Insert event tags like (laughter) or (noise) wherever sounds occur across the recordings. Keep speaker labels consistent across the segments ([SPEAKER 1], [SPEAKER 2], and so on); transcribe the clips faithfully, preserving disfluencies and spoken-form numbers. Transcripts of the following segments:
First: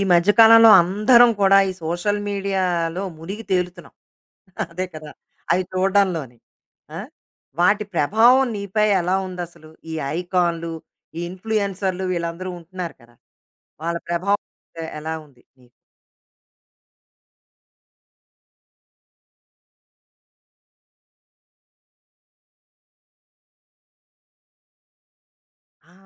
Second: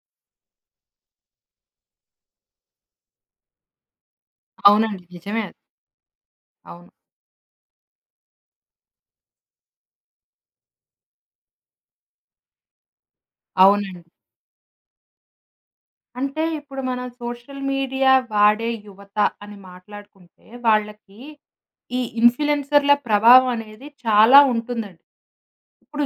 [SPEAKER 1] ఈ మధ్య కాలంలో అందరం కూడా ఈ సోషల్ మీడియాలో మునిగి తేలుతున్నాం. (laughs) అదే
[SPEAKER 2] అవునండి.
[SPEAKER 1] కదా!
[SPEAKER 2] నిజమే అది.
[SPEAKER 1] అవి చూడడంలోని.
[SPEAKER 2] అవును.
[SPEAKER 1] ఆ! వాటి ప్రభావం నీపై ఎలా ఉందసలు? ఈ ఐకాన్‌లు, ఈ ఇన్‌ఫ్లుయెన్సర్‌లు వీళ్ళందరూ ఉంటున్నారు కదా! వాళ్ళ
[SPEAKER 2] అవునండి.
[SPEAKER 1] ప్రభావం ఎ ఎలా ఉంది నీకు?
[SPEAKER 2] అంటే ఇప్పుడు మనం సోషల్ మీడియా వాడే యువత అని మాట్లాడుకుంటే, వాళ్ళకి ఈ ఇన్‌ఫ్లుయెన్సర్‌ల ప్రభావం అనేది చాలా ఉంటుందండి.
[SPEAKER 1] ఆ!
[SPEAKER 2] ఇప్పుడు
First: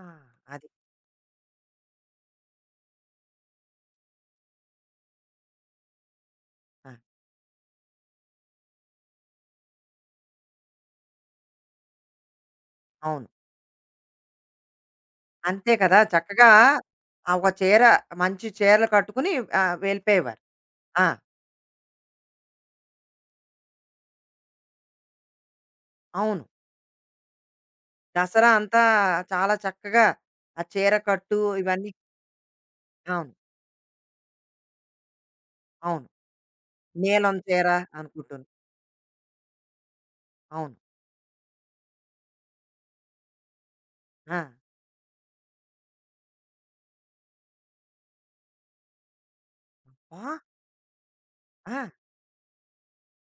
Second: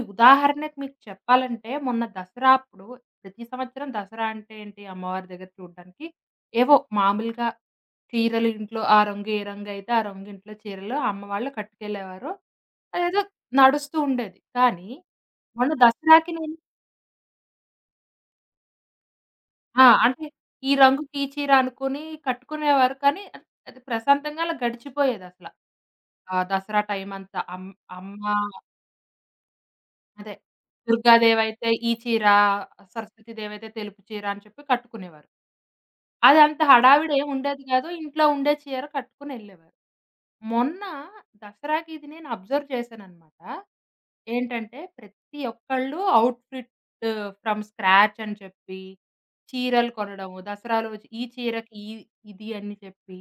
[SPEAKER 1] అది.
[SPEAKER 2] ఉదాహరణకు మీకు చెప్పాలంటే, మొన్న దసరా అప్పుడు ప్రతి సంవత్సరం దసరా అంటే ఏంటి, అమ్మవారి దగ్గర చూడడానికి ఏవో
[SPEAKER 1] ఆ!
[SPEAKER 2] మామూలుగా చీరలు ఇంట్లో ఆ రంగు ఏ రంగు అయితే ఆ రంగు ఇంట్లో చీరలు అమ్మవాళ్ళు కట్టుకెళ్ళేవారు. అదేదో
[SPEAKER 1] అవును.
[SPEAKER 2] నడుస్తూ ఉండేది. కానీ
[SPEAKER 1] అంతే
[SPEAKER 2] మొన్న
[SPEAKER 1] కదా!
[SPEAKER 2] దసరాకి
[SPEAKER 1] చక్కగా
[SPEAKER 2] నేను
[SPEAKER 1] ఆ ఒక చీర మంచి చీరలు కట్టుకుని ఆహ్,
[SPEAKER 2] ఆ! అంటే
[SPEAKER 1] వెళ్ళిపోయేవారు.
[SPEAKER 2] ఈ
[SPEAKER 1] ఆ!
[SPEAKER 2] రంగుకి ఈ చీర అనుకుని కట్టుకునేవారు. కానీ అది ప్రశాంతంగా అలా గడిచిపోయేదసల. ఆ
[SPEAKER 1] అవును.
[SPEAKER 2] దసరా టైమంతా అమ్ అమ్మ
[SPEAKER 1] దసరా అంతా చాలా చక్కగా
[SPEAKER 2] అదే.
[SPEAKER 1] ఆ చీర కట్టు
[SPEAKER 2] దుర్గాదేవయితే
[SPEAKER 1] ఇవన్నీ
[SPEAKER 2] ఈ చీర,
[SPEAKER 1] అవును.
[SPEAKER 2] సరస్వతి దేవయితే తెలుపు చీర అని చెప్పి కట్టుకునేవారు.
[SPEAKER 1] అవును.
[SPEAKER 2] అదంత హడావిడి ఏమి
[SPEAKER 1] నీలం
[SPEAKER 2] ఉండేది
[SPEAKER 1] చీర
[SPEAKER 2] కాదు. ఇంట్లో
[SPEAKER 1] అనుకుంటున్నా.
[SPEAKER 2] ఉండే చీర కట్టుకొనెళ్ళేవారు.
[SPEAKER 1] అవును.
[SPEAKER 2] మొన్న దసరాకి ఇది నేను అబ్జర్వ్ చేశాననమాట.
[SPEAKER 1] ఆ!
[SPEAKER 2] ఏంటంటే ప్రతి ఒక్కళ్ళు అవుట్‌ఫిట్ ఫ్రమ్ స్క్రాచ్ అని చెప్పి, చీరలు
[SPEAKER 1] ఆ!
[SPEAKER 2] కొనడము, దసరాలో వచ్చి ఈ చీరకి
[SPEAKER 1] ఆ!
[SPEAKER 2] ఈ ఇది అని చెప్పి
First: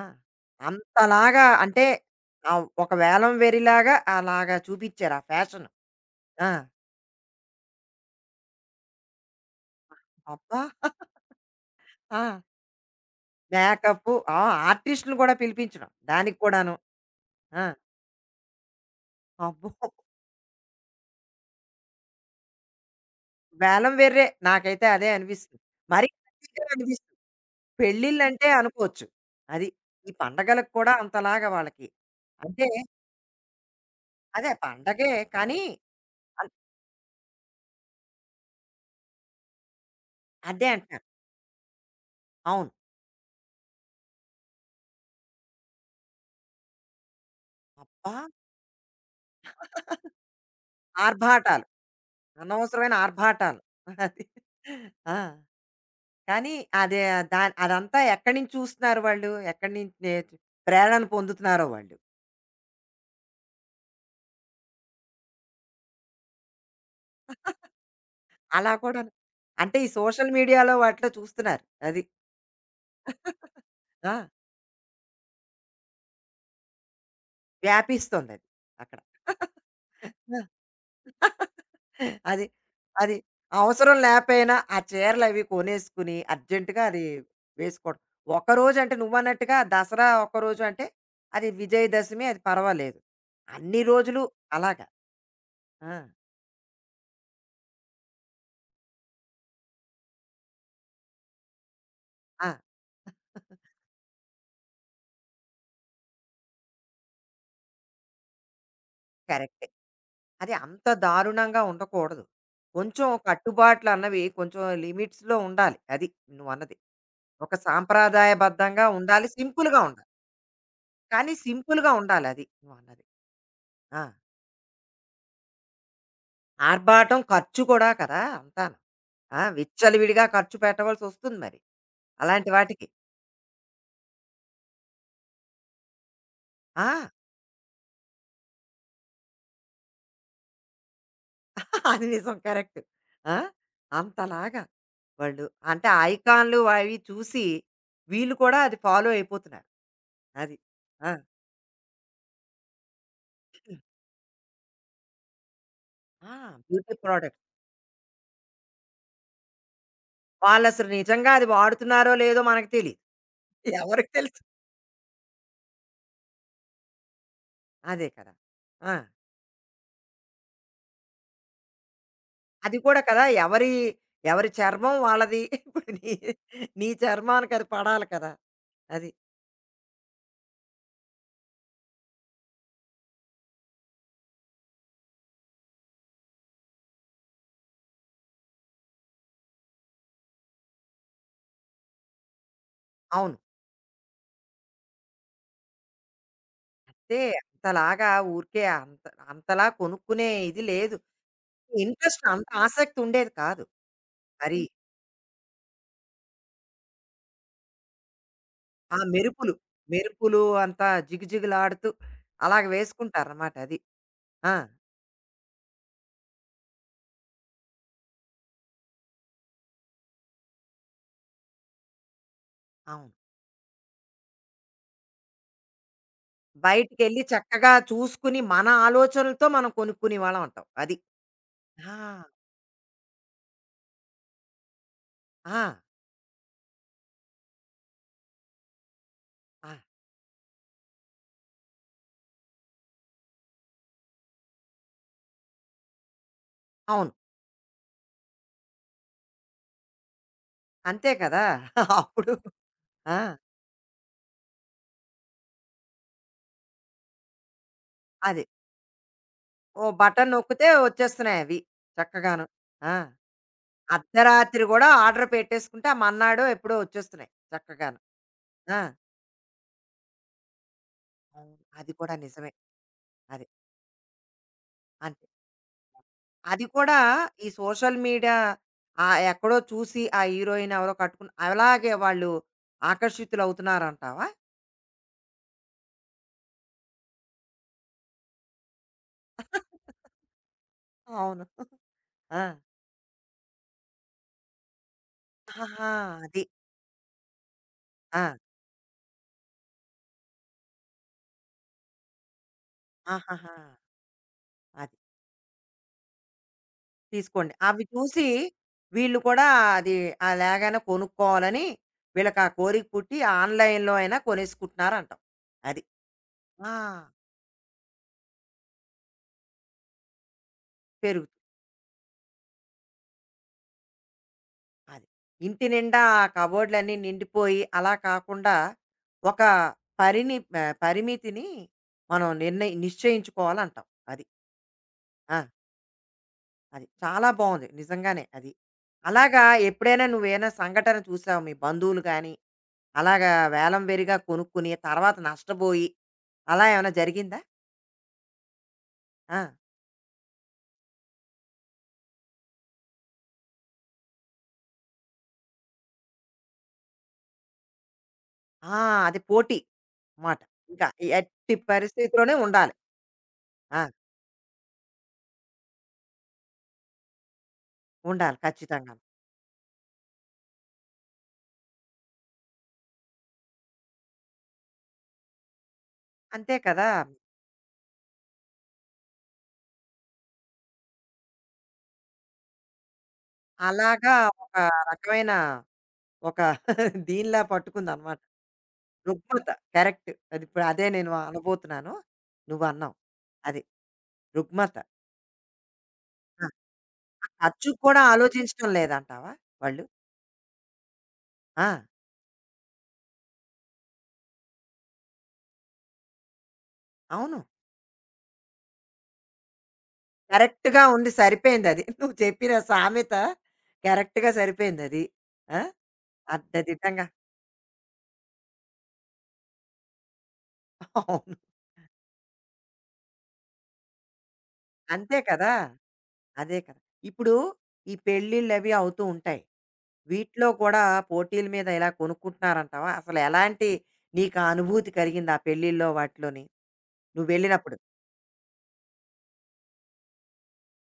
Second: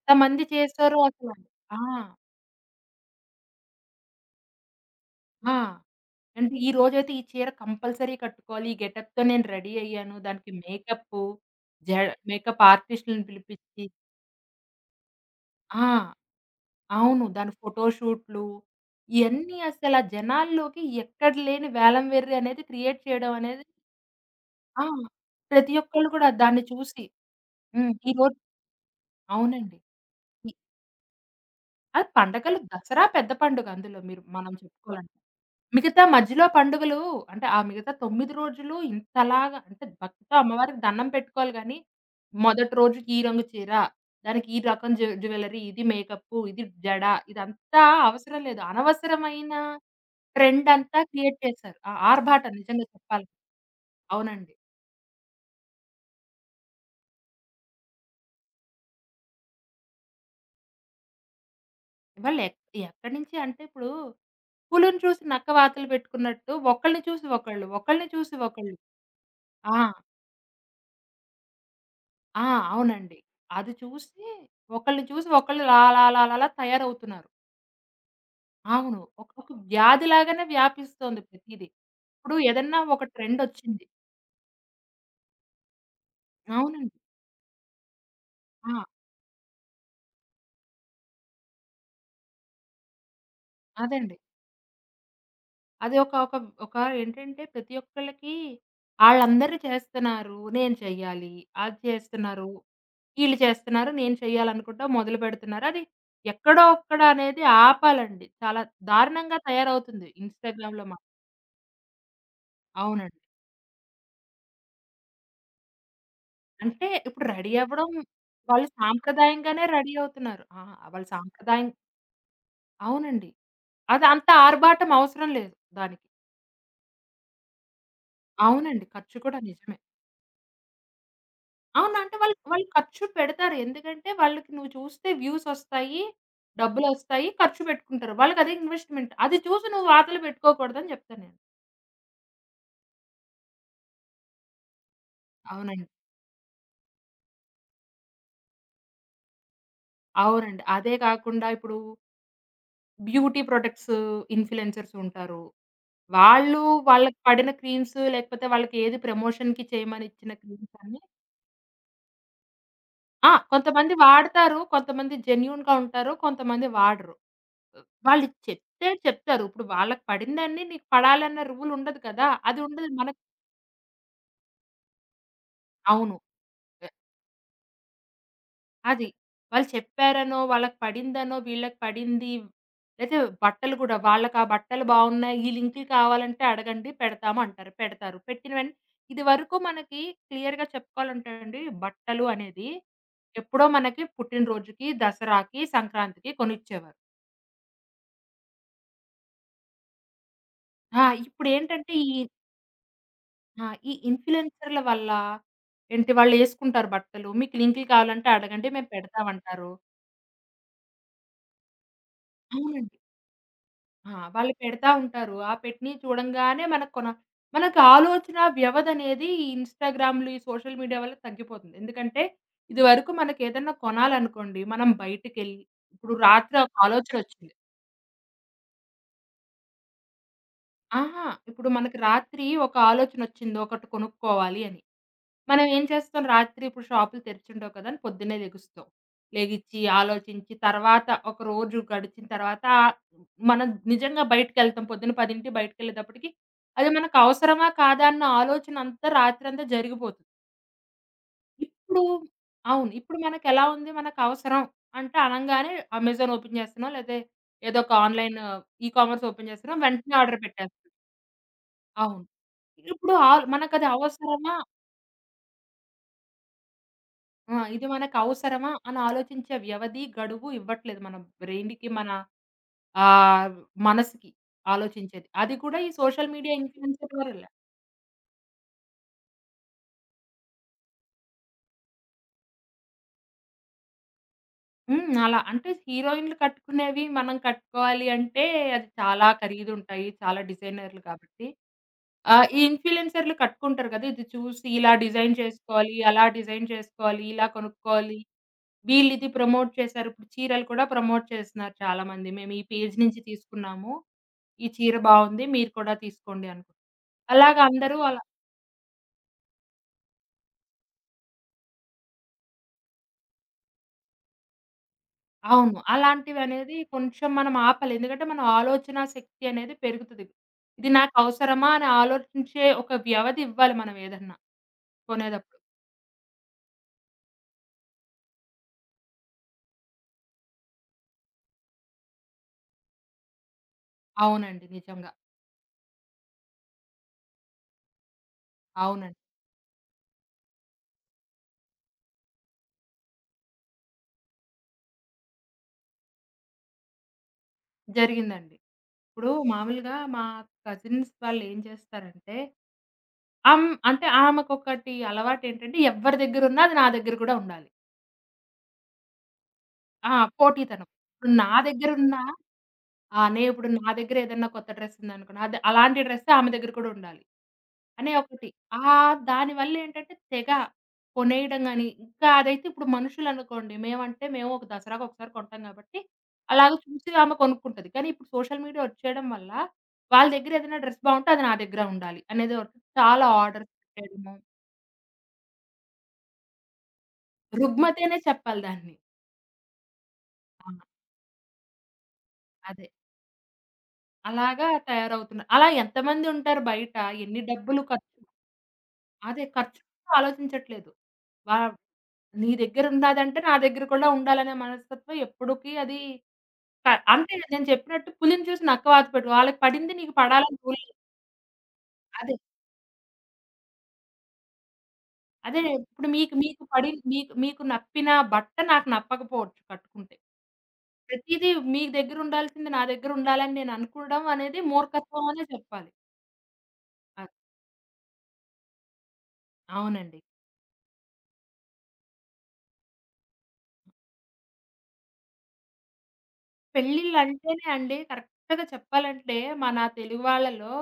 [SPEAKER 1] ఆ!
[SPEAKER 2] చేశారో అసల.
[SPEAKER 1] అంతలాగా
[SPEAKER 2] ఆ!
[SPEAKER 1] అంటే ఆహ్, ఒక వేలం వెరిలాగా అలాగా చూపిచ్చారు ఆ
[SPEAKER 2] ఆ!
[SPEAKER 1] ఫ్యాషను. ఆ!
[SPEAKER 2] అంటే ఈ రోజైతే ఈ చీర కంపల్సరీ కట్టుకోవాలి. ఈ గెటప్‌తో నేను రెడీ అయ్యాను. దానికి
[SPEAKER 1] అబ్బా! (laughs)
[SPEAKER 2] మేకప్పు, జ
[SPEAKER 1] ఆ!
[SPEAKER 2] మేకప్ ఆర్టిస్ట్‌లని పిలిపించి.
[SPEAKER 1] మేకప్పు ఆ! ఆర్టిస్ట్‌ని గూడా పిలిపించడం.
[SPEAKER 2] ఆ!
[SPEAKER 1] దానికి కూడాను.
[SPEAKER 2] అవును. దాని
[SPEAKER 1] ఆ!
[SPEAKER 2] ఫోటోషూట్లు ఇయన్నీ
[SPEAKER 1] అబ్బో!
[SPEAKER 2] అసలా జనాల్లోకి ఎక్కడ లేని వేలం వెర్రి అనేది క్రియేట్ చేయడం అనేది.
[SPEAKER 1] వేలం వెర్రే.
[SPEAKER 2] ఆ!
[SPEAKER 1] నాకైతే అదే అనిపిస్తుంది.
[SPEAKER 2] ప్రతి
[SPEAKER 1] మరీ
[SPEAKER 2] ఒక్కళ్ళు కూడా దాన్ని
[SPEAKER 1] ప్రతీకగా
[SPEAKER 2] చూసి.
[SPEAKER 1] అనిపిస్తుంది.
[SPEAKER 2] హ్మ్. ఈరోజు
[SPEAKER 1] పెళ్ళిళ్ళంటే అనుకోవచ్చు. అది.
[SPEAKER 2] అవునండి.
[SPEAKER 1] ఈ
[SPEAKER 2] ఇ
[SPEAKER 1] పండగలకు కూడా అంతలాగా వాళ్ళకి.
[SPEAKER 2] అది పండగలు,
[SPEAKER 1] అంటే
[SPEAKER 2] దసరా పెద్ద పండుగ అందులో మీరు
[SPEAKER 1] అదే
[SPEAKER 2] మనం
[SPEAKER 1] పండగే
[SPEAKER 2] చెప్పుకోవాలంటే.
[SPEAKER 1] కానీ
[SPEAKER 2] మిగతా మధ్యలో
[SPEAKER 1] అన్
[SPEAKER 2] పండుగలు అంటే, ఆ మిగతా తొమ్మిది రోజులు ఇంతలాగా అంటే భక్తితో
[SPEAKER 1] అదే
[SPEAKER 2] అమ్మవారికి
[SPEAKER 1] అంటున్నాను.
[SPEAKER 2] దండం పెట్టుకోవాలి గానీ,
[SPEAKER 1] అవును.
[SPEAKER 2] మొదటి రోజుకి ఈ రంగు చీర, దానికి ఈ రకం జ్యు జ్యువెలరీ, ఇది మేకప్పు, ఇది జడ, ఇదంతా
[SPEAKER 1] అబ్బా!
[SPEAKER 2] అవసరం లేదు. అనవసరమైన ట్రెండ్ అంతా క్రియేట్
[SPEAKER 1] ఆర్భాటాలు.
[SPEAKER 2] చేశారు. ఆ ఆర్భాటం నిజంగా
[SPEAKER 1] అనవసరమైన
[SPEAKER 2] చెప్పాలంటే.
[SPEAKER 1] ఆర్భాటాలు. అది.
[SPEAKER 2] అవునండి.
[SPEAKER 1] ఆ! కానీ అదే దా అదంతా ఎక్కడి నుంచి చూస్తున్నారు వాళ్ళు? ఎక్కడి నుంచి నే ప్రేరణ పొందుతున్నారో వాళ్ళు.
[SPEAKER 2] వాళ్ళు ఎక్ ఎక్కడి నుంచి అంటే ఇప్పుడు పులిని చూసి నక్క వాతలు పెట్టుకున్నట్టు ఒకళ్ళని చూసి ఒకళ్ళు,
[SPEAKER 1] (laughs)
[SPEAKER 2] ఒకళ్ళని చూసి
[SPEAKER 1] అలా
[SPEAKER 2] ఒకళ్ళు.
[SPEAKER 1] కూడాను. అంటే
[SPEAKER 2] ఆ!
[SPEAKER 1] ఈ సోషల్ మీడియాలో వాటిలో చూస్తున్నారు. అది.
[SPEAKER 2] ఆ! అవునండి.
[SPEAKER 1] (laughs)
[SPEAKER 2] అది
[SPEAKER 1] ఆ!
[SPEAKER 2] చూసి ఒకళ్ళని చూసి ఒకళ్ళు లా లా లా లా లా తయారవుతున్నారు.
[SPEAKER 1] వ్యాపిస్తోందది అక్కడ.
[SPEAKER 2] అవును. ఒక ఒక వ్యాధి
[SPEAKER 1] ఆ!
[SPEAKER 2] లాగానే వ్యాపిస్తోంది ప్రతీదీ. ఇప్పుడు
[SPEAKER 1] అది.
[SPEAKER 2] ఏదన్నా ఒక
[SPEAKER 1] అది
[SPEAKER 2] ట్రెండొచ్చింది.
[SPEAKER 1] అవసరం లేపోయినా ఆ చీరలవి కొనేసుకొని అర్జెంట్‌గా
[SPEAKER 2] అవునండి.
[SPEAKER 1] అది వేసుకోవడం.
[SPEAKER 2] ఆ!
[SPEAKER 1] ఒకరోజంటే నువ్వన్నట్టుగా దసరా ఒకరోజు అంటే అది విజయదశమి అది పర్వాలేదు. అన్ని
[SPEAKER 2] అదండి.
[SPEAKER 1] రోజులు అలాగా. ఆ!
[SPEAKER 2] అది ఒక ఒక ఒక ఏంటంటే ప్రతి ఒక్కళ్ళకి, ఆళ్ళందరూ చేస్తున్నారు, నేను చెయ్యాలి, అది చేస్తున్నారు,
[SPEAKER 1] ఆ!
[SPEAKER 2] ఈళ్ళు చేస్తున్నారు, నేను చెయ్యాలనుకుంటా మొదలుపెడుతున్నారు. అది ఎక్కడో అక్కడ అనేది ఆపాలండి. చాలా దారుణంగా
[SPEAKER 1] కరెక్టే.
[SPEAKER 2] తయారవుతుంది
[SPEAKER 1] అది
[SPEAKER 2] ఇన్‌స్టాగ్రామ్‌లో
[SPEAKER 1] అంత
[SPEAKER 2] మాత్రం.
[SPEAKER 1] దారుణంగా ఉండకూడదు. కొంచెం
[SPEAKER 2] అవునండి.
[SPEAKER 1] కట్టుబాట్లన్నవి కొంచెం లిమిట్స్‌లో ఉండాలి. అది నువ్వన్నది.
[SPEAKER 2] అంటే ఇప్పుడు
[SPEAKER 1] ఒక
[SPEAKER 2] రెడీ అవ్వడం వాళ్ళు
[SPEAKER 1] సాంప్రదాయబద్ధంగా ఉండాలి.
[SPEAKER 2] సాంప్రదాయంగానే
[SPEAKER 1] సింపుల్‌గా
[SPEAKER 2] రెడీ
[SPEAKER 1] ఉండాలి.
[SPEAKER 2] అవుతున్నారు. ఆ! వాళ్ళు
[SPEAKER 1] కానీ
[SPEAKER 2] సాంప్రదాయం.
[SPEAKER 1] సింపుల్‌గా ఉండాలది నువ్వన్నది.
[SPEAKER 2] అవునండి.
[SPEAKER 1] ఆ!
[SPEAKER 2] అది అంత ఆర్భాటం అవసరం లేదు దానికి.
[SPEAKER 1] ఆర్భాటం ఖర్చు కూడా కదా! అంతాను.
[SPEAKER 2] అవునండి. ఖర్చు కూడా
[SPEAKER 1] ఆ!
[SPEAKER 2] నిజమే.
[SPEAKER 1] విచ్చలవిడిగా ఖర్చు పెట్టవలసొస్తుంది మరి.
[SPEAKER 2] అవును. అంటే వాళ్ళు
[SPEAKER 1] అలాంటి
[SPEAKER 2] వాళ్ళు
[SPEAKER 1] వాటికి.
[SPEAKER 2] ఖర్చు పెడతారు. ఎందుకంటే వాళ్ళకి నువ్వు చూస్తే వ్యూస్ ఒస్తాయి,
[SPEAKER 1] ఆ!
[SPEAKER 2] డబ్బులొస్తాయి, ఖర్చు పెట్టుకుంటారు. వాళ్ళకి అదే ఇన్వెస్ట్‌మెంట్. అది చూసి నువ్వు వాతలు పెట్టుకోకూడదని చెప్తాను నేను.
[SPEAKER 1] (laughs) అది నిజం కరెక్ట్. ఆ! అంతలాగా వాళ్ళు
[SPEAKER 2] అవునండి.
[SPEAKER 1] అంటే ఐకాన్‌లు అవి చూసి వీళ్ళు కూడా అది ఫాలో అయిపోతున్నారు. అది.
[SPEAKER 2] అవునండి. అదే
[SPEAKER 1] ఆ!
[SPEAKER 2] కాకుండా ఇప్పుడు బ్యూటీ ప్రొడక్ట్స్ ఇన్‌ఫ్లుయెన్సర్స్ ఉంటారు.
[SPEAKER 1] ఆ!
[SPEAKER 2] వాళ్ళు
[SPEAKER 1] బ్యూటీ
[SPEAKER 2] వాళ్ళకి
[SPEAKER 1] ప్రొడక్ట్స్.
[SPEAKER 2] పడిన క్రీమ్స్, లేకపోతే వాళ్ళకి ఏది ప్రమోషన్‌కి చేయమని ఇచ్చిన క్రీమ్స్
[SPEAKER 1] వాళ్ళసలు
[SPEAKER 2] అన్నీ.
[SPEAKER 1] నిజంగా అది వాడుతున్నారో లేదో మనకు తెలీదు.
[SPEAKER 2] ఆ! కొంతమంది
[SPEAKER 1] ఎవరికి తెలుసు?
[SPEAKER 2] వాడతారు, కొంతమంది జెన్యూన్‌గా ఉంటారు, కొంతమంది వాడరు.
[SPEAKER 1] అదే
[SPEAKER 2] వాళ్ళు
[SPEAKER 1] కదా!
[SPEAKER 2] చెప్తే
[SPEAKER 1] ఆ!
[SPEAKER 2] చెప్తారు. ఇప్పుడు వాళ్ళకి పడిందాన్ని నీకు పడాలన్న రూల్ ఉండదు కదా! అది
[SPEAKER 1] అది
[SPEAKER 2] ఉండదు
[SPEAKER 1] కూడా
[SPEAKER 2] మనకు.
[SPEAKER 1] కదా! ఎవరి ఎవరి చర్మం వాళ్ళది. (laughs) ఇప్పుడు నీ
[SPEAKER 2] అవును.
[SPEAKER 1] నీ చర్మానికి అది పడాలి కదా!
[SPEAKER 2] అది.
[SPEAKER 1] అది.
[SPEAKER 2] వాళ్ళు చెప్పారనో, వాళ్ళకి పడిందనో, వీళ్ళకి పడింది. అయితే బట్టలు కూడా, వాళ్ళకి ఆ బట్టలు బాగున్నాయి, ఈ లింకులు కావాలంటే అడగండి పెడతాము అంటారు. పెడతారు. పెట్టిన వెంటనే ఇదివరకు మనకి క్లియర్‌గా చెప్పుకోవాలంటే అండి, బట్టలు అనేది
[SPEAKER 1] అవును.
[SPEAKER 2] ఎప్పుడో మనకి పుట్టినరోజుకి, దసరాకి, సంక్రాంతికి కొనిచ్చేవారు.
[SPEAKER 1] అంతే అంతలాగా ఊరికే అంత అంతలా కొనుక్కునే ఇది లేదు.
[SPEAKER 2] ఆ! ఇప్పుడేంటంటే ఈ.
[SPEAKER 1] ఇంట్రెస్ట్ అంత ఆసక్తి ఉండేది కాదు.
[SPEAKER 2] ఆ! ఈ
[SPEAKER 1] మరి
[SPEAKER 2] ఇన్‌ఫ్లుయెన్సర్‌ల వల్ల ఏంటి వాళ్ళేసుకుంటారు బట్టలు. మీకు లింకులు కావాలంటే అడగండి మేము
[SPEAKER 1] ఆ మెరుపులు,
[SPEAKER 2] పెడతామంటారు.
[SPEAKER 1] మెరుపులు అంతా జిగజిగలాడుతూ అలాగ
[SPEAKER 2] అవునండి.
[SPEAKER 1] వేసుకుంటారనమాట అది.
[SPEAKER 2] ఆ! వాళ్ళు
[SPEAKER 1] ఆ!
[SPEAKER 2] పెడతా ఉంటారు. ఆ పెట్టినయి చూడంగానే మనకు కొన మనకు ఆలోచన వ్యవధనేది ఈ ఇన్‌స్టాగ్రామ్‌లు, ఈ సోషల్ మీడియా వల్ల తగ్గిపోతుంది. ఎందుకంటే, ఇదివరకు
[SPEAKER 1] అవును.
[SPEAKER 2] మనకేదన్నా కొనాలనుకోండి, మనం బయటికెళ్ళి ఇప్పుడు రాత్రి ఒక
[SPEAKER 1] బయటికెళ్ళి
[SPEAKER 2] ఆలోచనొచ్చింది.
[SPEAKER 1] చక్కగా చూసుకుని మన ఆలోచనలతో మనం కొనుక్కునేవాళ్ళం అంటావు. అది.
[SPEAKER 2] ఆహా! ఇప్పుడు
[SPEAKER 1] ఆ!
[SPEAKER 2] మనకి రాత్రి ఒక ఆలోచనొచ్చింది ఒకటి కొనుక్కోవాలి అని.
[SPEAKER 1] ఆ!
[SPEAKER 2] మనం ఏం చేస్తాం, రాత్రి ఇప్పుడు షాపులు తెరిచుండవు కదా! అని పొద్దున్నే లెగుస్తాం.
[SPEAKER 1] ఆ!
[SPEAKER 2] లెగిచ్చి, ఆలోచించి, తర్వాత ఒక రోజు గడిచిన తర్వాత మనం నిజంగా బయటికెళ్తాం. పొద్దున్న పదికి బయటికెళ్ళేటప్పటికి అది
[SPEAKER 1] అవును.
[SPEAKER 2] మనకు అవసరమా? కాదా? అన్న ఆలోచన అంతా రాత్రంతా జరిగిపోతుంది.
[SPEAKER 1] అంతే కదా! (laughs)
[SPEAKER 2] ఇప్పుడు
[SPEAKER 1] అప్పుడు
[SPEAKER 2] అవును.
[SPEAKER 1] ఆ!
[SPEAKER 2] ఇప్పుడు మనకెలా ఉంది, మనకు అవసరం అంటే అనంగానే అమెజాన్ ఓపెన్ చేస్తున్నాం. లేతే ఏదో ఒక ఆన్‌లైన్
[SPEAKER 1] అది.
[SPEAKER 2] ఈ కామర్స్ ఓపెన్ చేస్తున్నాం.
[SPEAKER 1] ఓ
[SPEAKER 2] వెంటనే
[SPEAKER 1] బటన్
[SPEAKER 2] ఆర్డర్
[SPEAKER 1] నొక్కితే
[SPEAKER 2] పెట్టేస్తున్నాం.
[SPEAKER 1] వచ్చేస్తున్నాయి అవి
[SPEAKER 2] అవును.
[SPEAKER 1] చక్కగాను. ఆ!
[SPEAKER 2] ఇప్పుడు ఆల్ మనకది అవసరమా?
[SPEAKER 1] అర్ధరాత్రి గూడా ఆర్డర్ పెట్టేసుకుంటే ఆ మర్నాడో ఎప్పుడో వచ్చేస్తున్నాయి
[SPEAKER 2] ఆ! ఇది
[SPEAKER 1] చక్కగాను.
[SPEAKER 2] మనకవసరమా
[SPEAKER 1] ఆ!
[SPEAKER 2] అని ఆలోచించే వ్యవధి, గడువు ఇవ్వట్లేదు మన
[SPEAKER 1] అవును.
[SPEAKER 2] బ్రెయిన్‌కి,
[SPEAKER 1] అది
[SPEAKER 2] మన
[SPEAKER 1] కూడా నిజమే. అది.
[SPEAKER 2] ఆహ్, మనసుకి
[SPEAKER 1] అంతే.
[SPEAKER 2] ఆలోచించేది. అది కూడా ఈ సోషల్ మీడియా
[SPEAKER 1] అది కూడా
[SPEAKER 2] ఇన్‌ఫ్లుయెన్సర్ వల్ల.
[SPEAKER 1] ఈ సోషల్ మీడియా ఆహ్, ఎక్కడో చూసి ఆ హీరోయిన్ ఎవరో కట్టుకున్న అలాగే వాళ్ళు ఆకర్షితులవుతున్నారంటావా?
[SPEAKER 2] హ్మ్. అలా అంటే హీరోయిన్‌లు కట్టుకునేవి మనం కట్టుకోవాలి అంటే అది చాలా ఖరీదుంటాయి, చాలా డిజైనర్‌లు
[SPEAKER 1] అవును.
[SPEAKER 2] కాబట్టి.
[SPEAKER 1] ఆ!
[SPEAKER 2] ఆహ్, ఈ ఇన్‌ఫ్లుయెన్సర్‌లు కట్టుకుంటారు కదా! ఇది చూసి ఇలా డిజైన్
[SPEAKER 1] ఆహాహా!
[SPEAKER 2] చేసుకోవాలి, అలా
[SPEAKER 1] అది.
[SPEAKER 2] డిజైన్ చేసుకోవాలి, ఇలా కొనుక్కోవాలి
[SPEAKER 1] ఆ!
[SPEAKER 2] వీళ్ళిది ప్రమోట్ చేశారు. ఇప్పుడు చీరలు కూడా ప్రమోట్ చేస్తున్నారు చాలామంది. మేము ఈ పేజ్ నుంచి
[SPEAKER 1] ఆహాహా!
[SPEAKER 2] తీసుకున్నాము. ఈ
[SPEAKER 1] అది.
[SPEAKER 2] చీర బావుంది, మీరు కూడా తీసుకోండి అనుకుని.
[SPEAKER 1] తీసుకోండి.
[SPEAKER 2] అలాగా
[SPEAKER 1] అవి
[SPEAKER 2] అందరూ అలా.
[SPEAKER 1] చూసి వీళ్ళు కూడా అది ఆ లేగానే కొనుక్కోవాలని వీళ్ళకి ఆ కోరిక పుట్టి ఆన్‌లైన్‌లో అయినా కొనేసుకుంటున్నారంటావు.
[SPEAKER 2] అవును.
[SPEAKER 1] అది. ఆ!
[SPEAKER 2] అలాంటివనేది కొంచెం మనం ఆపాలి. ఎందుకంటే మన ఆలోచన శక్తి అనేది పెరుగుతది. ఇది
[SPEAKER 1] పెరుగుతుంది.
[SPEAKER 2] నాకవసరమా అని ఆలోచించే ఒక వ్యవధి ఇవ్వాలి మనం ఏదన్నా
[SPEAKER 1] అది.
[SPEAKER 2] కొనేటప్పుడు.
[SPEAKER 1] ఇంటి నిండా ఆ కబోర్డ్‌లన్నీ నిండిపోయి అలా కాకుండా ఒక పరిని ఆహ్, పరిమితిని మనం నిర్ణయి నిశ్చయించుకోవాలంటావు. అది.
[SPEAKER 2] అవునండి. నిజంగా.
[SPEAKER 1] ఆ! అది. చాలా బావుంది నిజంగానే అది.
[SPEAKER 2] అవునండి.
[SPEAKER 1] అలాగా ఎప్పుడైనా నువ్వేమైనా సంఘటన చూసావా? మీ బంధువులు గాని అలాగా వేలం వెరిగా కొనుక్కుని తర్వాత నష్టపోయి అలా ఏమైనా జరిగిందా?
[SPEAKER 2] జరిగిందండి. ఇప్పుడు
[SPEAKER 1] ఆ!
[SPEAKER 2] మామూలుగా మా కజిన్స్ వాళ్ళేం చేస్తారంటే అం అంటే ఆమెకొకటి అలవాటేంటంటే ఎవ్వరి దగ్గరున్నా అది నా దగ్గర గూడా ఉండాలి.
[SPEAKER 1] ఆ! అది పోటీ
[SPEAKER 2] ఆ!
[SPEAKER 1] మాట. ఇంకా
[SPEAKER 2] పోటీతనం. ఇప్పుడు నా
[SPEAKER 1] ఎట్టి
[SPEAKER 2] దగ్గరున్న
[SPEAKER 1] పరిస్థితిలోనే ఉండాలి.
[SPEAKER 2] ఆ! నే ఇప్పుడు
[SPEAKER 1] ఆ!
[SPEAKER 2] నా దగ్గర ఏదన్నా కొత్త డ్రెస్ ఉందనుకోండి. అది అలాంటి డ్రెస్సే ఆమె దగ్గర కూడా ఉండాలి అనే
[SPEAKER 1] ఉండాలి
[SPEAKER 2] ఒకటి.
[SPEAKER 1] ఖచ్చితంగాను.
[SPEAKER 2] ఆహ్, దానివల్లేంటంటే తెగ కొనేయడం గాని, ఇంకా అదైతే, ఇప్పుడు మనుషులనుకోండి, మేమంటే మేము ఒక దసరాకొకసారి కొంటాం గాబట్టి,
[SPEAKER 1] అంతే
[SPEAKER 2] అలాగ
[SPEAKER 1] కదా!
[SPEAKER 2] చూసి ఆమె కొనుక్కుంటది. కానీ ఇప్పుడు సోషల్ మీడియా వచ్చేయడం వల్ల వాళ్ళ దగ్గర ఏదైనా డ్రెస్ బావుంటే అది నా దగ్గర ఉండాలి అనేది ఒకటి. చాలా ఆర్డర్స్
[SPEAKER 1] అలాగా
[SPEAKER 2] పెట్టేయడము.
[SPEAKER 1] ఒక రకమైన ఒక (laughs) దీనిలా
[SPEAKER 2] రుగ్మతేనే
[SPEAKER 1] పట్టుకుందనమాట.
[SPEAKER 2] చెప్పాలి దాన్ని.
[SPEAKER 1] రుగ్మత. కరెక్ట్. అది ఇప్పుడు
[SPEAKER 2] ఆ!
[SPEAKER 1] అదే నేను అనబోతున్నాను.
[SPEAKER 2] అదే.
[SPEAKER 1] నువ్వన్నావు. అది
[SPEAKER 2] అలాగా
[SPEAKER 1] రుగ్మత.
[SPEAKER 2] తయారవుతున్నారు. అలా
[SPEAKER 1] ఆ!
[SPEAKER 2] ఎంతమందుంటారు బయట? ఎన్ని
[SPEAKER 1] ఖర్చుకు
[SPEAKER 2] డబ్బులు
[SPEAKER 1] కూడా
[SPEAKER 2] ఖర్చు.
[SPEAKER 1] ఆలోచించడం లేదంటావా
[SPEAKER 2] అదే ఖర్చు
[SPEAKER 1] వాళ్ళు?
[SPEAKER 2] ఆలోచించట్లేదు. వా
[SPEAKER 1] ఆ!
[SPEAKER 2] నీ దగ్గరున్నాదంటే నా దగ్గర కూడా ఉండాలనే మనస్తత్వం ఎప్పుడుకి అది క అంతే.
[SPEAKER 1] అవును.
[SPEAKER 2] నేను చెప్పినట్టు పులిని చూసి నక్క వాత పెట్టు. వాళ్ళకి పడింది నీకు పడాలని రూల్
[SPEAKER 1] కరెక్ట్‌గా
[SPEAKER 2] లేదు.
[SPEAKER 1] ఉంది. సరిపోయిందది. నువ్వు
[SPEAKER 2] అదే.
[SPEAKER 1] చెప్పిన సామెత కరెక్ట్‌గా సరిపోయిందది. ఆ!
[SPEAKER 2] అదే ఇప్పుడు మీకు మీకు పడి,
[SPEAKER 1] అర్థదిద్దంగా
[SPEAKER 2] మీకు మీకు నప్పిన బట్ట నాకు నప్పకపోవచ్చు కట్టుకుంటే.
[SPEAKER 1] అవును.
[SPEAKER 2] ప్రతీదీ మీ దగ్గరుండాల్సింది నా దగ్గరుండాలని నేను అనుకోవడం అనేది
[SPEAKER 1] అంతే
[SPEAKER 2] మూర్ఖత్వం అనే
[SPEAKER 1] కదా!
[SPEAKER 2] చెప్పాలి.
[SPEAKER 1] అదే కదా!
[SPEAKER 2] అది.
[SPEAKER 1] ఇప్పుడు ఈ పెళ్ళిళ్ళవి అవుతూ ఉంటాయి.
[SPEAKER 2] అవునండి.
[SPEAKER 1] వీటిలో కూడా పోటీల మీద ఇలా కొనుక్కుంటున్నారంటావా? అసలు ఎలాంటి నీకా అనుభూతి కలిగింది ఆ పెళ్ళిల్లో వాటిలోని?
[SPEAKER 2] పెళ్ళిళ్ళంటేనే
[SPEAKER 1] నువ్వెళ్ళినప్పుడు?
[SPEAKER 2] అండి కరెక్ట్‌గా చెప్పాలంటే మన తెలుగు వాళ్ళలో,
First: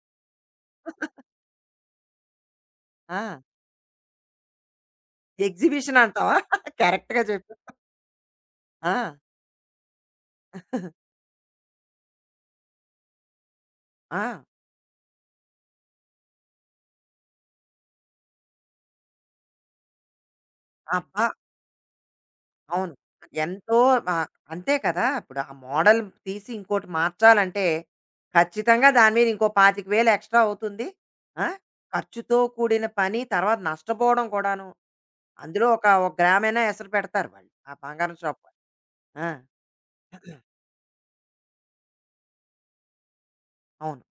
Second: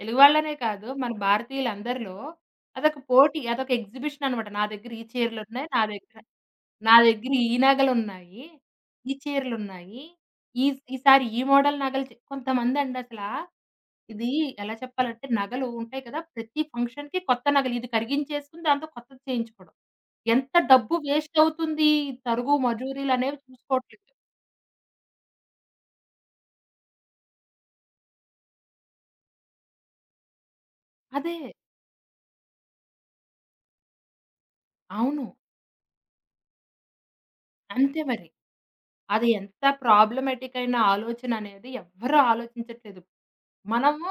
[SPEAKER 2] తెలుగు వాళ్ళనే కాదు మన భారతీయులందరిలో అదొక
[SPEAKER 1] ఆ!
[SPEAKER 2] పోటీ, అదొక ఎగ్జిబిషన్ అనమాట. నా దగ్గర ఈ చీరలున్నాయి, నా
[SPEAKER 1] ఎగ్జిబిషన్
[SPEAKER 2] దగ్గర
[SPEAKER 1] అంటావా? (laughs)
[SPEAKER 2] నా
[SPEAKER 1] కరెక్ట్‌గా
[SPEAKER 2] దగ్గర ఈ
[SPEAKER 1] చెప్పావు.
[SPEAKER 2] నగలున్నాయి,
[SPEAKER 1] ఆ!
[SPEAKER 2] ఈ చీరలున్నాయి. ఈ ఈసారి ఈ మోడల్ నగలు చే కొంతమందండి అసలా ఇది
[SPEAKER 1] ఆ!
[SPEAKER 2] ఎలా చెప్పాలంటే నగలు ఉంటాయి కదా! ప్రతి ఫంక్షన్‌కి కొత్త నగలు, ఇది కరిగించేసుకొని దాంతో కొత్తది చేయించుకోవడం. ఎంత డబ్బు
[SPEAKER 1] అబ్బా!
[SPEAKER 2] వేస్ట్ అవుతుంది. ఈ తరుగు,
[SPEAKER 1] అవును.
[SPEAKER 2] మజూరీలనేవి
[SPEAKER 1] ఎంతో
[SPEAKER 2] చూసుకోవట్లేదు.
[SPEAKER 1] ఆహ్, అంతే కదా! ఇప్పుడు ఆ మోడల్ తీసి ఇంకోటి మార్చాలంటే, ఖచ్చితంగా దాని మీద ఇంకో ఇరవై ఐదు వేలు ఎక్స్‌ట్రా అవుతుంది.
[SPEAKER 2] అదే.
[SPEAKER 1] ఆ! ఖర్చుతో కూడిన పని, తర్వాత నష్టపోవడం కూడాను.
[SPEAKER 2] అవును.
[SPEAKER 1] అందులో ఒక, ఒక గ్రామయినా ఎసరు పెడతారు వాళ్ళు. ఆ
[SPEAKER 2] అంతే
[SPEAKER 1] బంగారం
[SPEAKER 2] మరి.
[SPEAKER 1] షాప్ వాళ్ళు. ఆ!
[SPEAKER 2] అది ఎంత ప్రాబ్లమాటిక్ అయిన ఆలోచన అనేది ఎవ్వరు ఆలోచించట్లేదు.
[SPEAKER 1] అవును.
[SPEAKER 2] మనము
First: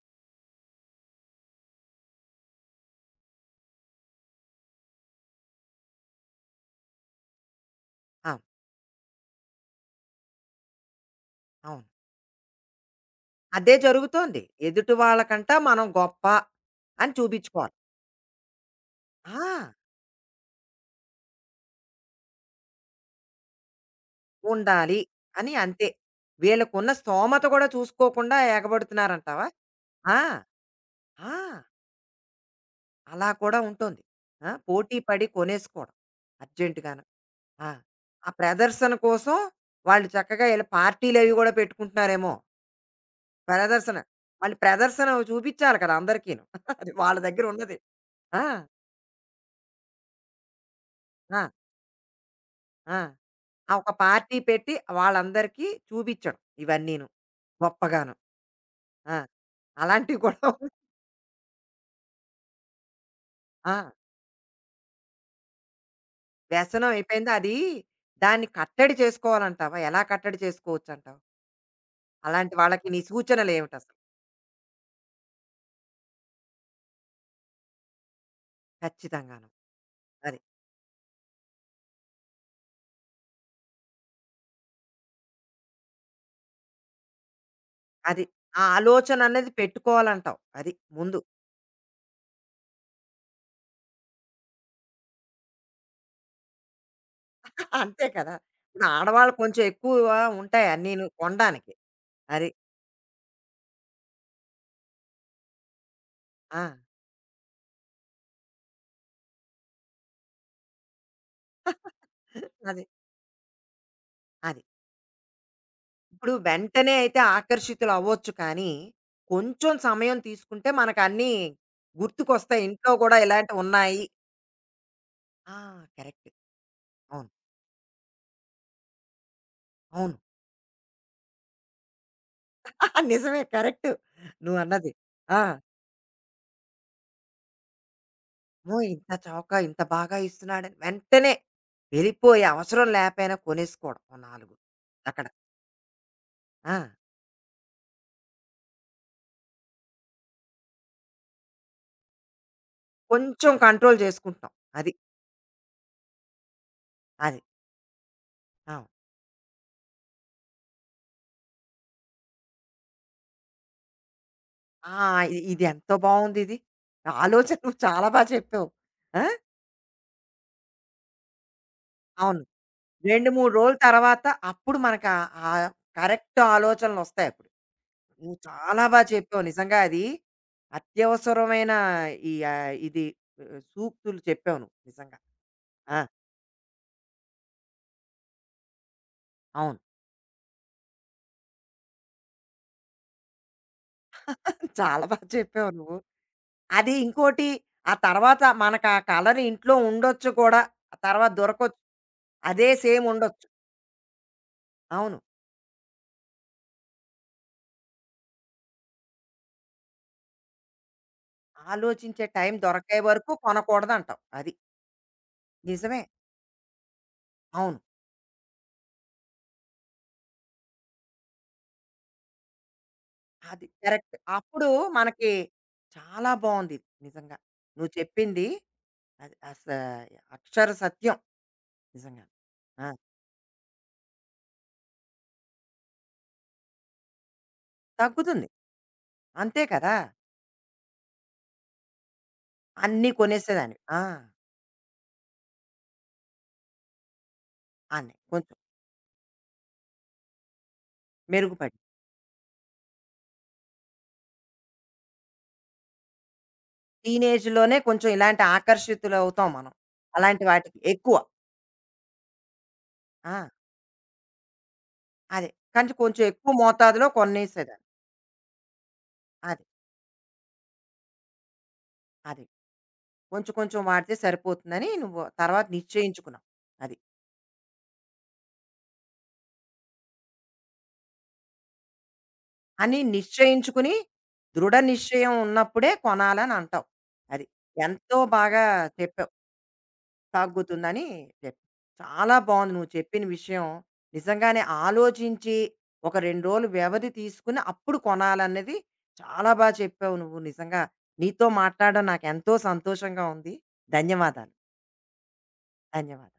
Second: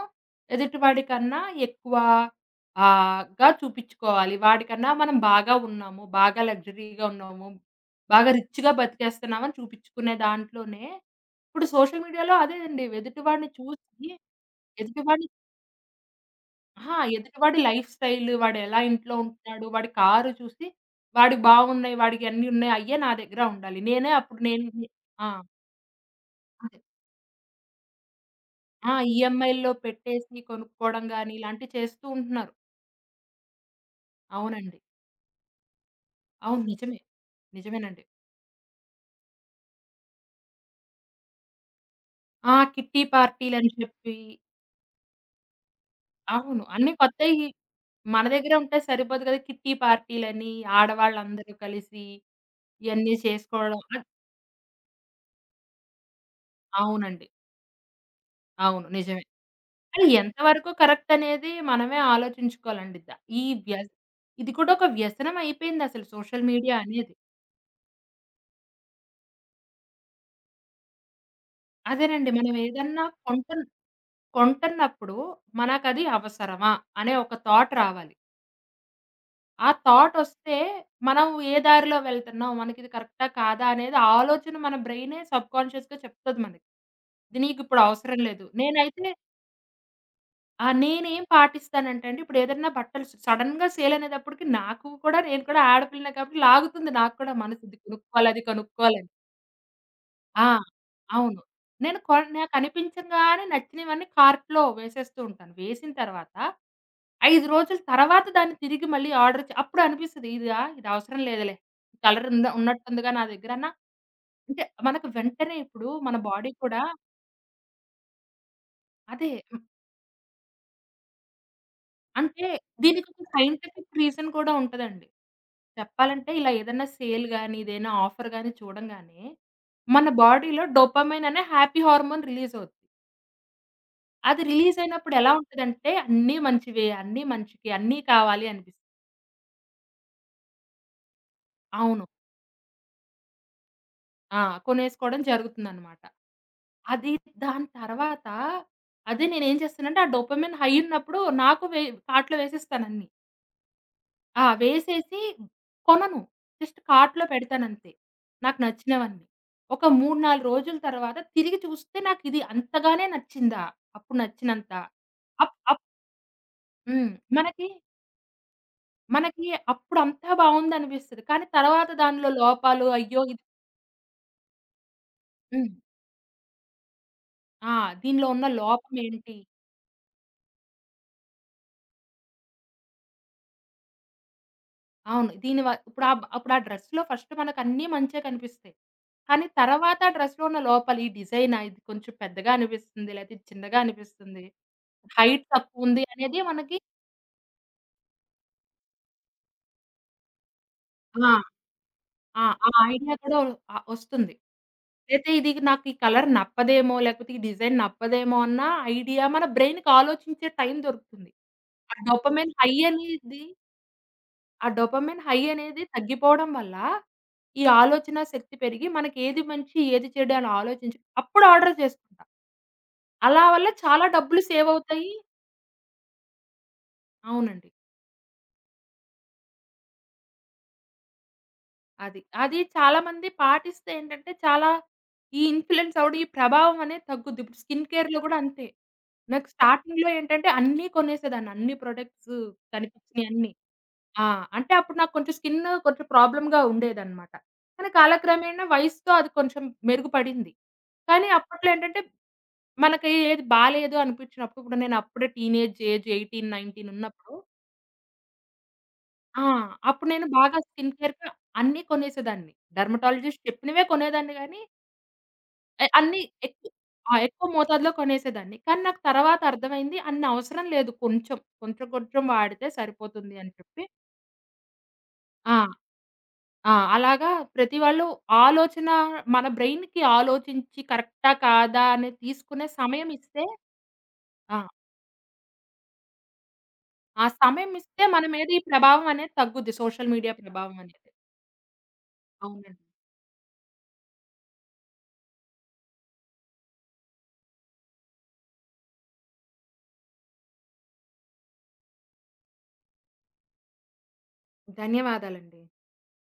[SPEAKER 2] ఎదుటివాడి కన్నా ఎక్కువ ఆహ్, గా చూపించుకోవాలి. వాడికన్నా మనం బాగా ఉన్నాము, బాగా లగ్జరీగా ఉన్నాము, బాగా
[SPEAKER 1] అవును.
[SPEAKER 2] రిచ్‌గా బతికేస్తున్నామని చూపించుకునే దాంట్లోనే ఇప్పుడు
[SPEAKER 1] అవును.
[SPEAKER 2] సోషల్ మీడియాలో అదే అండి. ఎదుటివాడిని
[SPEAKER 1] అదే
[SPEAKER 2] చూసి
[SPEAKER 1] జరుగుతోంది. ఎదుటి
[SPEAKER 2] ఎదుటివాడిని
[SPEAKER 1] వాళ్ళకంట మనం గొప్ప
[SPEAKER 2] అహా!
[SPEAKER 1] అని
[SPEAKER 2] ఎదుటివాడి
[SPEAKER 1] చూపించుకోవాలి.
[SPEAKER 2] లైఫ్ స్టైల్, వాడెలా ఇంట్లో ఉంటున్నాడు,
[SPEAKER 1] ఆ!
[SPEAKER 2] వాడి కారు చూసి వాడికి బాగున్నాయి, వాడికి అన్నీ ఉన్నాయి, అయ్యే నా దగ్గర ఉండాలి. నేనే అప్పుడు నేను (laughs) నే
[SPEAKER 1] ఉండాలి
[SPEAKER 2] ఆ!
[SPEAKER 1] అని అంతే.
[SPEAKER 2] అదే.
[SPEAKER 1] వీళ్ళకున్న స్తోమత కూడా చూసుకోకుండా
[SPEAKER 2] ఆ!
[SPEAKER 1] ఎగబడుతున్నారంటావా?
[SPEAKER 2] ఈఎంఐల్లో
[SPEAKER 1] ఆ!
[SPEAKER 2] పెట్టేసి కొనుక్కోవడం
[SPEAKER 1] ఆ!
[SPEAKER 2] గాని ఇలాంటివి చేస్తూ ఉంటున్నారు.
[SPEAKER 1] అలా కూడా ఉంటుంది. ఆ!
[SPEAKER 2] అవునండి.
[SPEAKER 1] పోటీ పడి కొనేసుకోవడం
[SPEAKER 2] అవును. నిజమే.
[SPEAKER 1] అర్జెంట్‌గాను. ఆ!
[SPEAKER 2] నిజమేనండి.
[SPEAKER 1] ఆ ప్రదర్శన కోసం వాళ్ళు చక్కగా ఇలా పార్టీలవి గూడా పెట్టుకుంటున్నారేమో!
[SPEAKER 2] ఆ! కిట్టి పార్టీలని
[SPEAKER 1] ప్రదర్శన.
[SPEAKER 2] చెప్పి.
[SPEAKER 1] మళ్ళీ ప్రదర్శన చూపిచ్చాలి కదా! అందరికీను.
[SPEAKER 2] అవును.
[SPEAKER 1] (laughs) అది
[SPEAKER 2] అన్నీ
[SPEAKER 1] వాళ్ళ దగ్గర
[SPEAKER 2] కొత్తయి
[SPEAKER 1] ఉన్నది.
[SPEAKER 2] మన
[SPEAKER 1] ఆ!
[SPEAKER 2] దగ్గర ఉంటే సరిపోదు కదా! కిట్టి పార్టీలని
[SPEAKER 1] ఆ!
[SPEAKER 2] ఆడవాళ్ళందరూ కలిసి
[SPEAKER 1] ఆ!
[SPEAKER 2] ఇయన్నీ
[SPEAKER 1] ఆ
[SPEAKER 2] చేసుకోవడం.
[SPEAKER 1] ఒక
[SPEAKER 2] అన్
[SPEAKER 1] పార్టీ పెట్టి వాళ్ళందరికీ చూపిచ్చడం ఇవన్నీను.
[SPEAKER 2] అవునండి.
[SPEAKER 1] గొప్పగాను.
[SPEAKER 2] అవును.
[SPEAKER 1] ఆ!
[SPEAKER 2] నిజమే. అది
[SPEAKER 1] అలాంటివి కూడా
[SPEAKER 2] ఎంతవరకు
[SPEAKER 1] ఉన్నాయి.
[SPEAKER 2] కరెక్ట్ అనేది మనమే ఆలోచించుకోవాలండి. ద ఈ
[SPEAKER 1] ఆ!
[SPEAKER 2] వ్యస్ ఇది కూడా ఒక వ్యసనం అయిపోయిందసలు సోషల్ మీడియా
[SPEAKER 1] వ్యసనం
[SPEAKER 2] అనేది.
[SPEAKER 1] అయిపోయింది. అది దాన్ని కట్టడి చేసుకోవాలంటావా? ఎలా కట్టడి చేసుకోవచ్చంటావు?
[SPEAKER 2] అదేనండి
[SPEAKER 1] అలాంటి
[SPEAKER 2] మనం
[SPEAKER 1] వాళ్ళకి నీ
[SPEAKER 2] ఏదన్నా కొంటున్
[SPEAKER 1] సూచనలేమిటసలు?
[SPEAKER 2] కొంటున్నప్పుడు మనకది అవసరమా? అనే ఒక థాట్ రావాలి.
[SPEAKER 1] ఖచ్చితంగాను.
[SPEAKER 2] ఆ థాట్
[SPEAKER 1] అది.
[SPEAKER 2] ఒస్తే మనం ఏ దారిలో వెళ్తున్నాం? మనకిది కరెక్టా? కాదా? అనేది ఆలోచన మన బ్రెయినే సబ్‌కాన్షియస్‌గా చెప్తది మనకి. ఇది నీకిప్పుడు అవసరం
[SPEAKER 1] అది.
[SPEAKER 2] లేదు.
[SPEAKER 1] ఆ
[SPEAKER 2] నేనైతే
[SPEAKER 1] ఆలోచన అనేది పెట్టుకోవాలంటావు.
[SPEAKER 2] ఆ!
[SPEAKER 1] అది ముందు.
[SPEAKER 2] నేనేం పాటిస్తానంటే అండి, ఇప్పుడేదన్నా బట్టలు స్ సడెన్‌గా సేలనేటప్పటికి నాకు కూడా, నేను కూడా ఆడపిల్లనే కాబట్టి లాగుతుంది నాకు కూడా మనసు,
[SPEAKER 1] (laughs)
[SPEAKER 2] ఇది
[SPEAKER 1] అంతే
[SPEAKER 2] కొనుక్కోవాలి,
[SPEAKER 1] కదా!
[SPEAKER 2] అది
[SPEAKER 1] ఇప్పుడు
[SPEAKER 2] కొనుక్కోవాలని.
[SPEAKER 1] ఆడవాళ్ళు కొంచెం ఎక్కువ
[SPEAKER 2] ఆ!
[SPEAKER 1] ఉంటాయి అన్నీను
[SPEAKER 2] అవును.
[SPEAKER 1] కొనడానికి.
[SPEAKER 2] నేను కొన్
[SPEAKER 1] అది.
[SPEAKER 2] నాకనిపించంగానే నచ్చినవన్నీ కార్ట్‌లో వేసేస్తూ ఉంటాను. వేసిన తర్వాత
[SPEAKER 1] ఆ!
[SPEAKER 2] ఐదు రోజుల తర్వాత దాన్ని తిరిగి మళ్ళీ ఆర్డర్ చే అప్పుడు అనిపిస్తది ఇదా? ఇది అవసరం లేదులే. ఈ కలర్ ఉంద
[SPEAKER 1] (laughs) అది.
[SPEAKER 2] ఉన్నట్టుందిగా నా దగ్గర అన్న.
[SPEAKER 1] అది.
[SPEAKER 2] అంటే మనకు వెంటనే ఇప్పుడు మన
[SPEAKER 1] ఇప్పుడు
[SPEAKER 2] బాడీ కూడా
[SPEAKER 1] వెంటనే అయితే ఆకర్షితులు అవ్వచ్చు కానీ,
[SPEAKER 2] అదే.
[SPEAKER 1] కొంచెం సమయం తీసుకుంటే మనకన్నీ
[SPEAKER 2] అంటే
[SPEAKER 1] గుర్తుకొస్తాయి. ఇంట్లో కూడా
[SPEAKER 2] దీనికొక
[SPEAKER 1] ఇలాంటివి
[SPEAKER 2] సైంటిఫిక్
[SPEAKER 1] ఉన్నాయి.
[SPEAKER 2] రీజన్ కూడా ఉంటదండి.
[SPEAKER 1] ఆ! కరెక్ట్.
[SPEAKER 2] చెప్పాలంటే ఇలా ఏదన్నా సేల్
[SPEAKER 1] అవును.
[SPEAKER 2] గాని, ఏదైనా ఆఫర్ గాని చూడంగానే, మన
[SPEAKER 1] అవును.
[SPEAKER 2] బాడీలో డోపామైన్ అనే హ్యాపీ హార్మోన్ రిలీజ్ అవుద్ది.
[SPEAKER 1] (laughs) నిజమే కరెక్ట్.
[SPEAKER 2] అది రిలీజ్
[SPEAKER 1] నువ్వన్నది.
[SPEAKER 2] అయినప్పుడు ఎలా
[SPEAKER 1] ఆ!
[SPEAKER 2] ఉంటదంటే అన్నీ మంచివే, అన్నీ మంచికే, అన్నీ కావాలి
[SPEAKER 1] అమ్మో!
[SPEAKER 2] అనిపిస్తుంది.
[SPEAKER 1] ఇంత చౌక ఇంత బాగా ఇస్తున్నాడని వెంటనే
[SPEAKER 2] అవును.
[SPEAKER 1] వెళ్ళిపోయి అవసరం లేపోయినా కొనేసుకోవడం ఓ
[SPEAKER 2] ఆ!
[SPEAKER 1] నాలుగు
[SPEAKER 2] కొనేసుకోవడం
[SPEAKER 1] అక్కడ.
[SPEAKER 2] జరుగుతుందనమాట.
[SPEAKER 1] ఆ!
[SPEAKER 2] అది దాని తర్వాత అదే నేనేం చేస్తానంటే ఆ డోపామైన్ హై ఉన్నప్పుడు నాకు వే కార్ట్‌లో వేసేస్తానన్నీ.
[SPEAKER 1] కొంచెం కంట్రోల్
[SPEAKER 2] ఆ!
[SPEAKER 1] చేసుకుంటున్నాం. అది.
[SPEAKER 2] వేసేసి కొనను. జస్ట్ కార్ట్‌లో
[SPEAKER 1] అది.
[SPEAKER 2] పెడతానంతే, నాకు
[SPEAKER 1] అవును.
[SPEAKER 2] నచ్చినవన్నీ. ఒక మూడు, నాలుగు రోజుల తర్వాత తిరిగి చూస్తే నాకిది అంతగానే నచ్చిందా? అప్పుడు నచ్చినంత.
[SPEAKER 1] ఆ! ఇ-
[SPEAKER 2] అప్
[SPEAKER 1] ఇది
[SPEAKER 2] అప్
[SPEAKER 1] ఎంతో బావుందిది.
[SPEAKER 2] హ్మ్.
[SPEAKER 1] ఆలోచన
[SPEAKER 2] మనకి,
[SPEAKER 1] నువ్వు చాలా బా చెప్పావు. ఆ!
[SPEAKER 2] మనకి అప్పుడు అంతా బావుందనిపిస్తది. కానీ తర్వాత దానిలో
[SPEAKER 1] అవును.
[SPEAKER 2] లోపాలు, అయ్యో!
[SPEAKER 1] రెండు,
[SPEAKER 2] ఇది
[SPEAKER 1] మూడు రోజుల తర్వాత అప్పుడు మనకు ఆ ఆహ్,
[SPEAKER 2] హ్మ్.
[SPEAKER 1] కరెక్ట్ ఆలోచనలొస్తాయి అప్పుడు.
[SPEAKER 2] ఆ! దీనిలో
[SPEAKER 1] నువ్వు
[SPEAKER 2] ఉన్న
[SPEAKER 1] చాలా
[SPEAKER 2] లోపం
[SPEAKER 1] బా
[SPEAKER 2] ఏంటి?
[SPEAKER 1] చెప్పావు. నిజంగా అది అత్యవసరమైన ఈ ఆహ్, ఇది ఆహ్, సూక్తులు చెప్పావు నువ్వు నిజంగా.
[SPEAKER 2] అవును. దీని వ
[SPEAKER 1] ఆ!
[SPEAKER 2] ఇప్పుడు ఆబ్ ఇప్పుడు ఆ డ్రెస్‌లో ఫస్ట్ మనకన్నీ మంచే కనిపిస్తాయి. కానీ
[SPEAKER 1] అవును.
[SPEAKER 2] తర్వాత ఆ డ్రెస్‌లో ఉన్న లోపాలు, ఈ డిజైనా? ఇది కొంచెం పెద్దగా అనిపిస్తుంది, లేతే ఇది చిన్నగా అనిపిస్తుంది.
[SPEAKER 1] చాలా బాగా
[SPEAKER 2] హైట్
[SPEAKER 1] చెప్పావు నువ్వు.
[SPEAKER 2] తక్కువుంది అనేది మనకి.
[SPEAKER 1] అది ఇంకోటి ఆ తర్వాత మనకు ఆ కలర్ ఇంట్లో ఉండొచ్చు కూడా. ఆ
[SPEAKER 2] ఆ!
[SPEAKER 1] తర్వాత దొరకొచ్చు.
[SPEAKER 2] ఆ!
[SPEAKER 1] అదే
[SPEAKER 2] ఆ
[SPEAKER 1] సేమ్
[SPEAKER 2] ఐడియా కూడా
[SPEAKER 1] ఉండొచ్చు.
[SPEAKER 2] ఆ! ఒస్తుంది.
[SPEAKER 1] అవును.
[SPEAKER 2] అయితే ఇది నాకు ఈ కలర్ నప్పదేమో, లేకపోతే ఈ డిజైన్ నప్పదేమో అన్న ఐడియా మన బ్రెయిన్‌కి ఆలోచించే టైం దొరుకుతుంది. ఆ
[SPEAKER 1] ఆలోచించే
[SPEAKER 2] డోపమైన్
[SPEAKER 1] టైం
[SPEAKER 2] హై
[SPEAKER 1] దొరికే వరకు
[SPEAKER 2] అనేది
[SPEAKER 1] కొనకూడదంటావు. అది.
[SPEAKER 2] ఆ డోపమైన్ హై అనేది
[SPEAKER 1] నిజమే.
[SPEAKER 2] తగ్గిపోవడం వల్ల, ఈ
[SPEAKER 1] అవును.
[SPEAKER 2] ఆలోచన శక్తి పెరిగి మనకి ఏది మంచి, ఏది చెడు అని ఆలోచించి అప్పుడు ఆర్డర్ చేసుకుంటా. అలా
[SPEAKER 1] అది
[SPEAKER 2] వల్ల చాలా
[SPEAKER 1] కరెక్ట్.
[SPEAKER 2] డబ్బులు
[SPEAKER 1] అప్పుడు
[SPEAKER 2] సేవ్ అవుతాయి.
[SPEAKER 1] మనకి చాలా బావుంది ఇది నిజంగా.
[SPEAKER 2] అవునండి.
[SPEAKER 1] నువ్వు చెప్పింది అది అస అక్షర సత్యం
[SPEAKER 2] అది.
[SPEAKER 1] నిజంగా.
[SPEAKER 2] అది
[SPEAKER 1] ఆ!
[SPEAKER 2] చాలామంది పాటిస్తే ఏంటంటే, చాలా ఈ ఇన్‌ఫ్లూయెన్స్ అవ్వడం, ఈ ప్రభావం అనేది తగ్గుద్ది. ఇప్పుడు స్కిన్ కేర్‌లో గూడా
[SPEAKER 1] తగ్గుతుంది.
[SPEAKER 2] అంతే. నాకు
[SPEAKER 1] అంతే కదా!
[SPEAKER 2] స్టార్టింగ్‌లో ఏంటంటే, అన్నీ కొనేసేదాన్ని. అన్ని ప్రొడక్ట్స్
[SPEAKER 1] అన్నీ
[SPEAKER 2] కనిపించినయి అన్నీ.
[SPEAKER 1] కొనేసేదానివి. ఆ!
[SPEAKER 2] ఆ! అంటే అప్పుడు నాకు కొంచెం స్కిన్ కొంచెం ప్రాబ్లమ్‌గా ఉండేదనమాట. కానీ
[SPEAKER 1] అన్నీ కొంచెం
[SPEAKER 2] కాలక్రమేణా వయసుతో అది కొంచెం మెరుగుపడింది. కానీ అప్పట్లో
[SPEAKER 1] మెరుగుపడి.
[SPEAKER 2] ఏంటంటే, మనకి ఏది బాలేదు అనిపించినప్పుడు, ఇప్పుడు నేను అప్పుడే టీనేజ్ ఏజ్ పద్దెనిమిది, పందొమ్మిది ఉన్నప్పుడు
[SPEAKER 1] టీనేజ్‌లోనే కొంచెం ఇలాంటి
[SPEAKER 2] ఆ!
[SPEAKER 1] ఆకర్షితులవుతాం మనం.
[SPEAKER 2] అప్పుడు నేను
[SPEAKER 1] అలాంటి
[SPEAKER 2] బాగా
[SPEAKER 1] వాటికి
[SPEAKER 2] స్కిన్
[SPEAKER 1] ఎక్కువ.
[SPEAKER 2] కేర్‌గా అన్నీ కొనేసేదాన్ని. డెర్మటాలజిస్ట్
[SPEAKER 1] ఆ!
[SPEAKER 2] చెప్పినవే కొనేదాన్ని గానీ,
[SPEAKER 1] అదే.
[SPEAKER 2] ఎ
[SPEAKER 1] కానీ
[SPEAKER 2] అన్నీ
[SPEAKER 1] కొంచెం ఎక్కువ
[SPEAKER 2] ఎక్కు
[SPEAKER 1] మోతాదులో
[SPEAKER 2] ఆ! ఎక్కువ
[SPEAKER 1] కొనేసేదాన్ని.
[SPEAKER 2] మోతాదులో కొనేసేదాన్ని. కానీ నాకు తర్వాత
[SPEAKER 1] అది.
[SPEAKER 2] అర్థమైంది అన్ని అవసరం లేదు, కొంచెం, కొంచెం కొంచెం
[SPEAKER 1] అది.
[SPEAKER 2] వాడితే సరిపోతుంది అని
[SPEAKER 1] కొంచెం కొంచెం
[SPEAKER 2] చెప్పి.
[SPEAKER 1] వాడితే సరిపోతుందని నువ్వు
[SPEAKER 2] ఆ!
[SPEAKER 1] తర్వాత నిశ్చయించుకున్నావు.
[SPEAKER 2] ఆ!
[SPEAKER 1] అది.
[SPEAKER 2] అలాగా ప్రతి వాళ్ళు ఆలోచన మన బ్రెయిన్‌కి ఆలోచించి కరెక్టా? కాదా? అని తీసుకునే
[SPEAKER 1] అని
[SPEAKER 2] సమయం ఇస్తే
[SPEAKER 1] నిశ్చయించుకుని
[SPEAKER 2] ఆ!
[SPEAKER 1] దృఢ నిశ్చయం ఉన్నప్పుడే కొనాలని అంటావు.
[SPEAKER 2] ఆ
[SPEAKER 1] అది.
[SPEAKER 2] సమయం ఇస్తే
[SPEAKER 1] ఎంతో
[SPEAKER 2] మన మీద ఈ
[SPEAKER 1] బాగా
[SPEAKER 2] ప్రభావం
[SPEAKER 1] చెప్పావు.
[SPEAKER 2] అనేది తగ్గుద్ది. సోషల్ మీడియా ప్రభావం అనేది.
[SPEAKER 1] తగ్గుతుందని చెప్పాను. చాలా
[SPEAKER 2] అవునండి.
[SPEAKER 1] బాగుంది నువ్వు చెప్పిన విషయం. నిజంగానే ఆలోచించి, ఒక రెండు రోజులు వ్యవధి తీసుకొని అప్పుడు కొనాలన్నది చాలా బా చెప్పావు నువ్వు నిజంగా. నీతో మాట్లాడడం నాకెంతో సంతోషంగా ఉంది. ధన్యవాదాలు.
[SPEAKER 2] ధన్యవాదాలండి.
[SPEAKER 1] ధన్యవాదాలు.